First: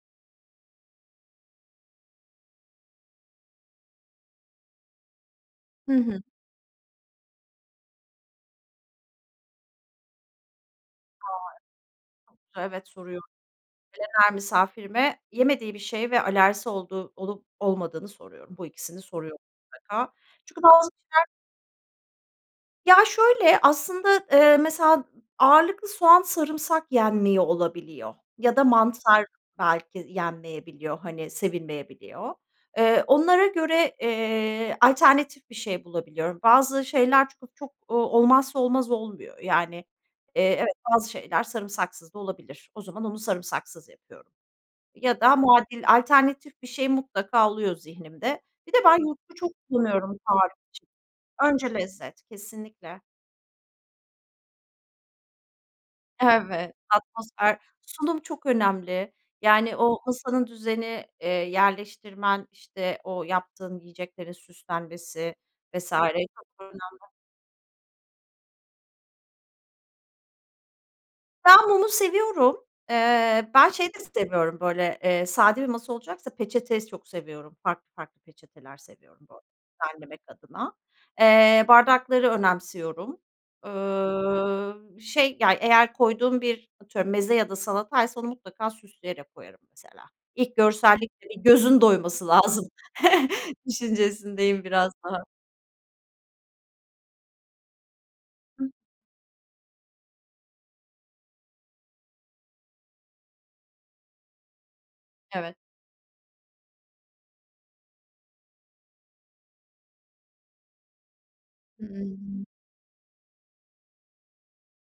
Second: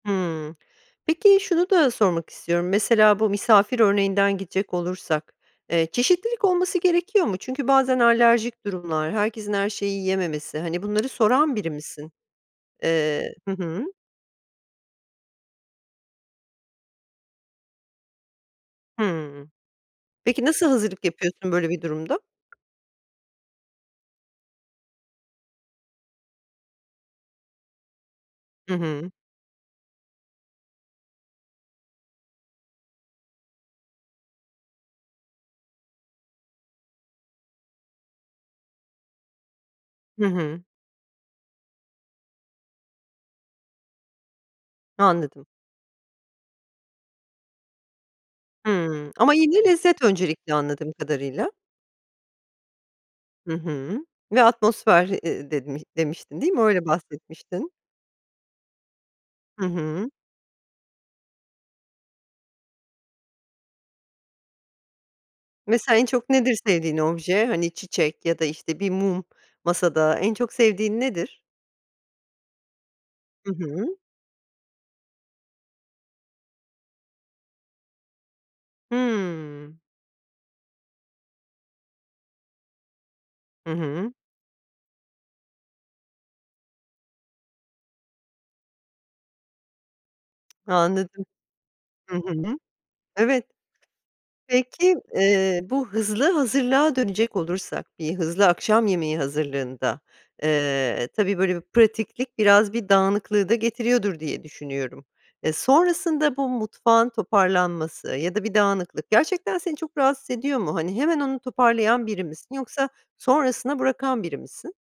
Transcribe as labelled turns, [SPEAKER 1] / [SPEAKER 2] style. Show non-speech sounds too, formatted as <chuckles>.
[SPEAKER 1] Hımm, peki şunu da sormak istiyorum, mesela, bu misafir örneğinden gidecek olursak, eee,
[SPEAKER 2] Hı hı.
[SPEAKER 1] çeşitlilik olması gerekiyor mu? Çünkü bazen alerjik durumlar, herkesin her şeyi yiyememesi, hani, bunları
[SPEAKER 2] A!
[SPEAKER 1] soran biri misin?
[SPEAKER 2] <unintelligible> Evet, soruyorum.
[SPEAKER 1] Eee Hı hı.
[SPEAKER 2] Gelen her misafirime yemediği bir şey ve alerjisi olduğu olup olmadığını soruyorum. Bu ikisini soruyorum
[SPEAKER 1] Hıı.
[SPEAKER 2] mutlaka.
[SPEAKER 1] Peki,
[SPEAKER 2] Çünkü
[SPEAKER 1] nasıl
[SPEAKER 2] bazı
[SPEAKER 1] hazırlık
[SPEAKER 2] kişiler
[SPEAKER 1] yapıyorsun böyle bir durumda?
[SPEAKER 2] Ya, şöyle: Aslında, eee, mesela ağırlıklı soğan sarımsak yenmiyor olabiliyor ya da
[SPEAKER 1] Hı hı.
[SPEAKER 2] mantar belki yenmeyebiliyor. Hani, sevilmeyebiliyor. Eee, onlara göre, eee, alternatif bir şey bulabiliyorum. Bazı şeyler çok çok, ooo, olmazsa olmaz olmuyor. Yani,
[SPEAKER 1] Hı
[SPEAKER 2] eee,
[SPEAKER 1] hı.
[SPEAKER 2] evet, bazı şeyler sarımsaksız da olabilir. O zaman onu sarımsaksız yapıyorum ya da
[SPEAKER 1] Anladım.
[SPEAKER 2] muadil, alternatif bir şey mutlaka oluyor zihnimde. Bir de ben
[SPEAKER 1] Hıı, ama
[SPEAKER 2] yoğurdu çok
[SPEAKER 1] yine lezzet
[SPEAKER 2] kullanıyorum bu tarif
[SPEAKER 1] öncelikli, anladığım kadarıyla.
[SPEAKER 2] için. Önce lezzet, kesinlikle.
[SPEAKER 1] Hı hı, ve atmosfer, eee, demi demiştin, değil mi?
[SPEAKER 2] Evet.
[SPEAKER 1] Öyle
[SPEAKER 2] Atmosfer
[SPEAKER 1] bahsetmiştin.
[SPEAKER 2] sunum çok önemli.
[SPEAKER 1] Hı
[SPEAKER 2] Yani, o
[SPEAKER 1] hı.
[SPEAKER 2] masanın düzeni, eee, yerleştirmen, işte, o yaptığın yiyeceklerin süslenmesi vs.
[SPEAKER 1] Mesela, en çok nedir
[SPEAKER 2] çok da
[SPEAKER 1] sevdiğin
[SPEAKER 2] önemli.
[SPEAKER 1] obje? Hani, çiçek ya da, işte, bir mum masada. En çok sevdiğin nedir?
[SPEAKER 2] Ben mumu seviyorum. Eee,
[SPEAKER 1] Hı
[SPEAKER 2] ben şeyi
[SPEAKER 1] hı.
[SPEAKER 2] de seviyorum, böyle, eee, sade bir masa olacaksa peçete s çok seviyorum. Farklı farklı peçeteler seviyorum, böyle,
[SPEAKER 1] Hıı.
[SPEAKER 2] düzenlemek adına. Eee, bardakları önemsiyorum.
[SPEAKER 1] Hı hı.
[SPEAKER 2] Ööö, şey, yani, eğer koyduğum bir atıyorum meze ya da salataysa onu mutlaka süsleyerek koyarım, mesela. İlk
[SPEAKER 1] Anladım.
[SPEAKER 2] görsellikte bir gözün
[SPEAKER 1] Hı
[SPEAKER 2] doyması
[SPEAKER 1] hı.
[SPEAKER 2] lazım
[SPEAKER 1] Evet.
[SPEAKER 2] <chuckles> düşüncesindeyim biraz
[SPEAKER 1] Peki,
[SPEAKER 2] daha.
[SPEAKER 1] eee, bu hızlı hazırlığa dönecek olursak, bir hızlı
[SPEAKER 2] Hıh.
[SPEAKER 1] akşam yemeği hazırlığında, eee, tabii böyle bir pratiklik biraz bir dağınıklığı da getiriyordur diye düşünüyorum. E,
[SPEAKER 2] Evet.
[SPEAKER 1] sonrasında bu mutfağın toparlanması ya da bir dağınıklık gerçekten seni çok rahatsız ediyor mu? Hani, hemen onu toparlayan biri
[SPEAKER 2] Hıı.
[SPEAKER 1] misin yoksa sonrasına bırakan biri misin?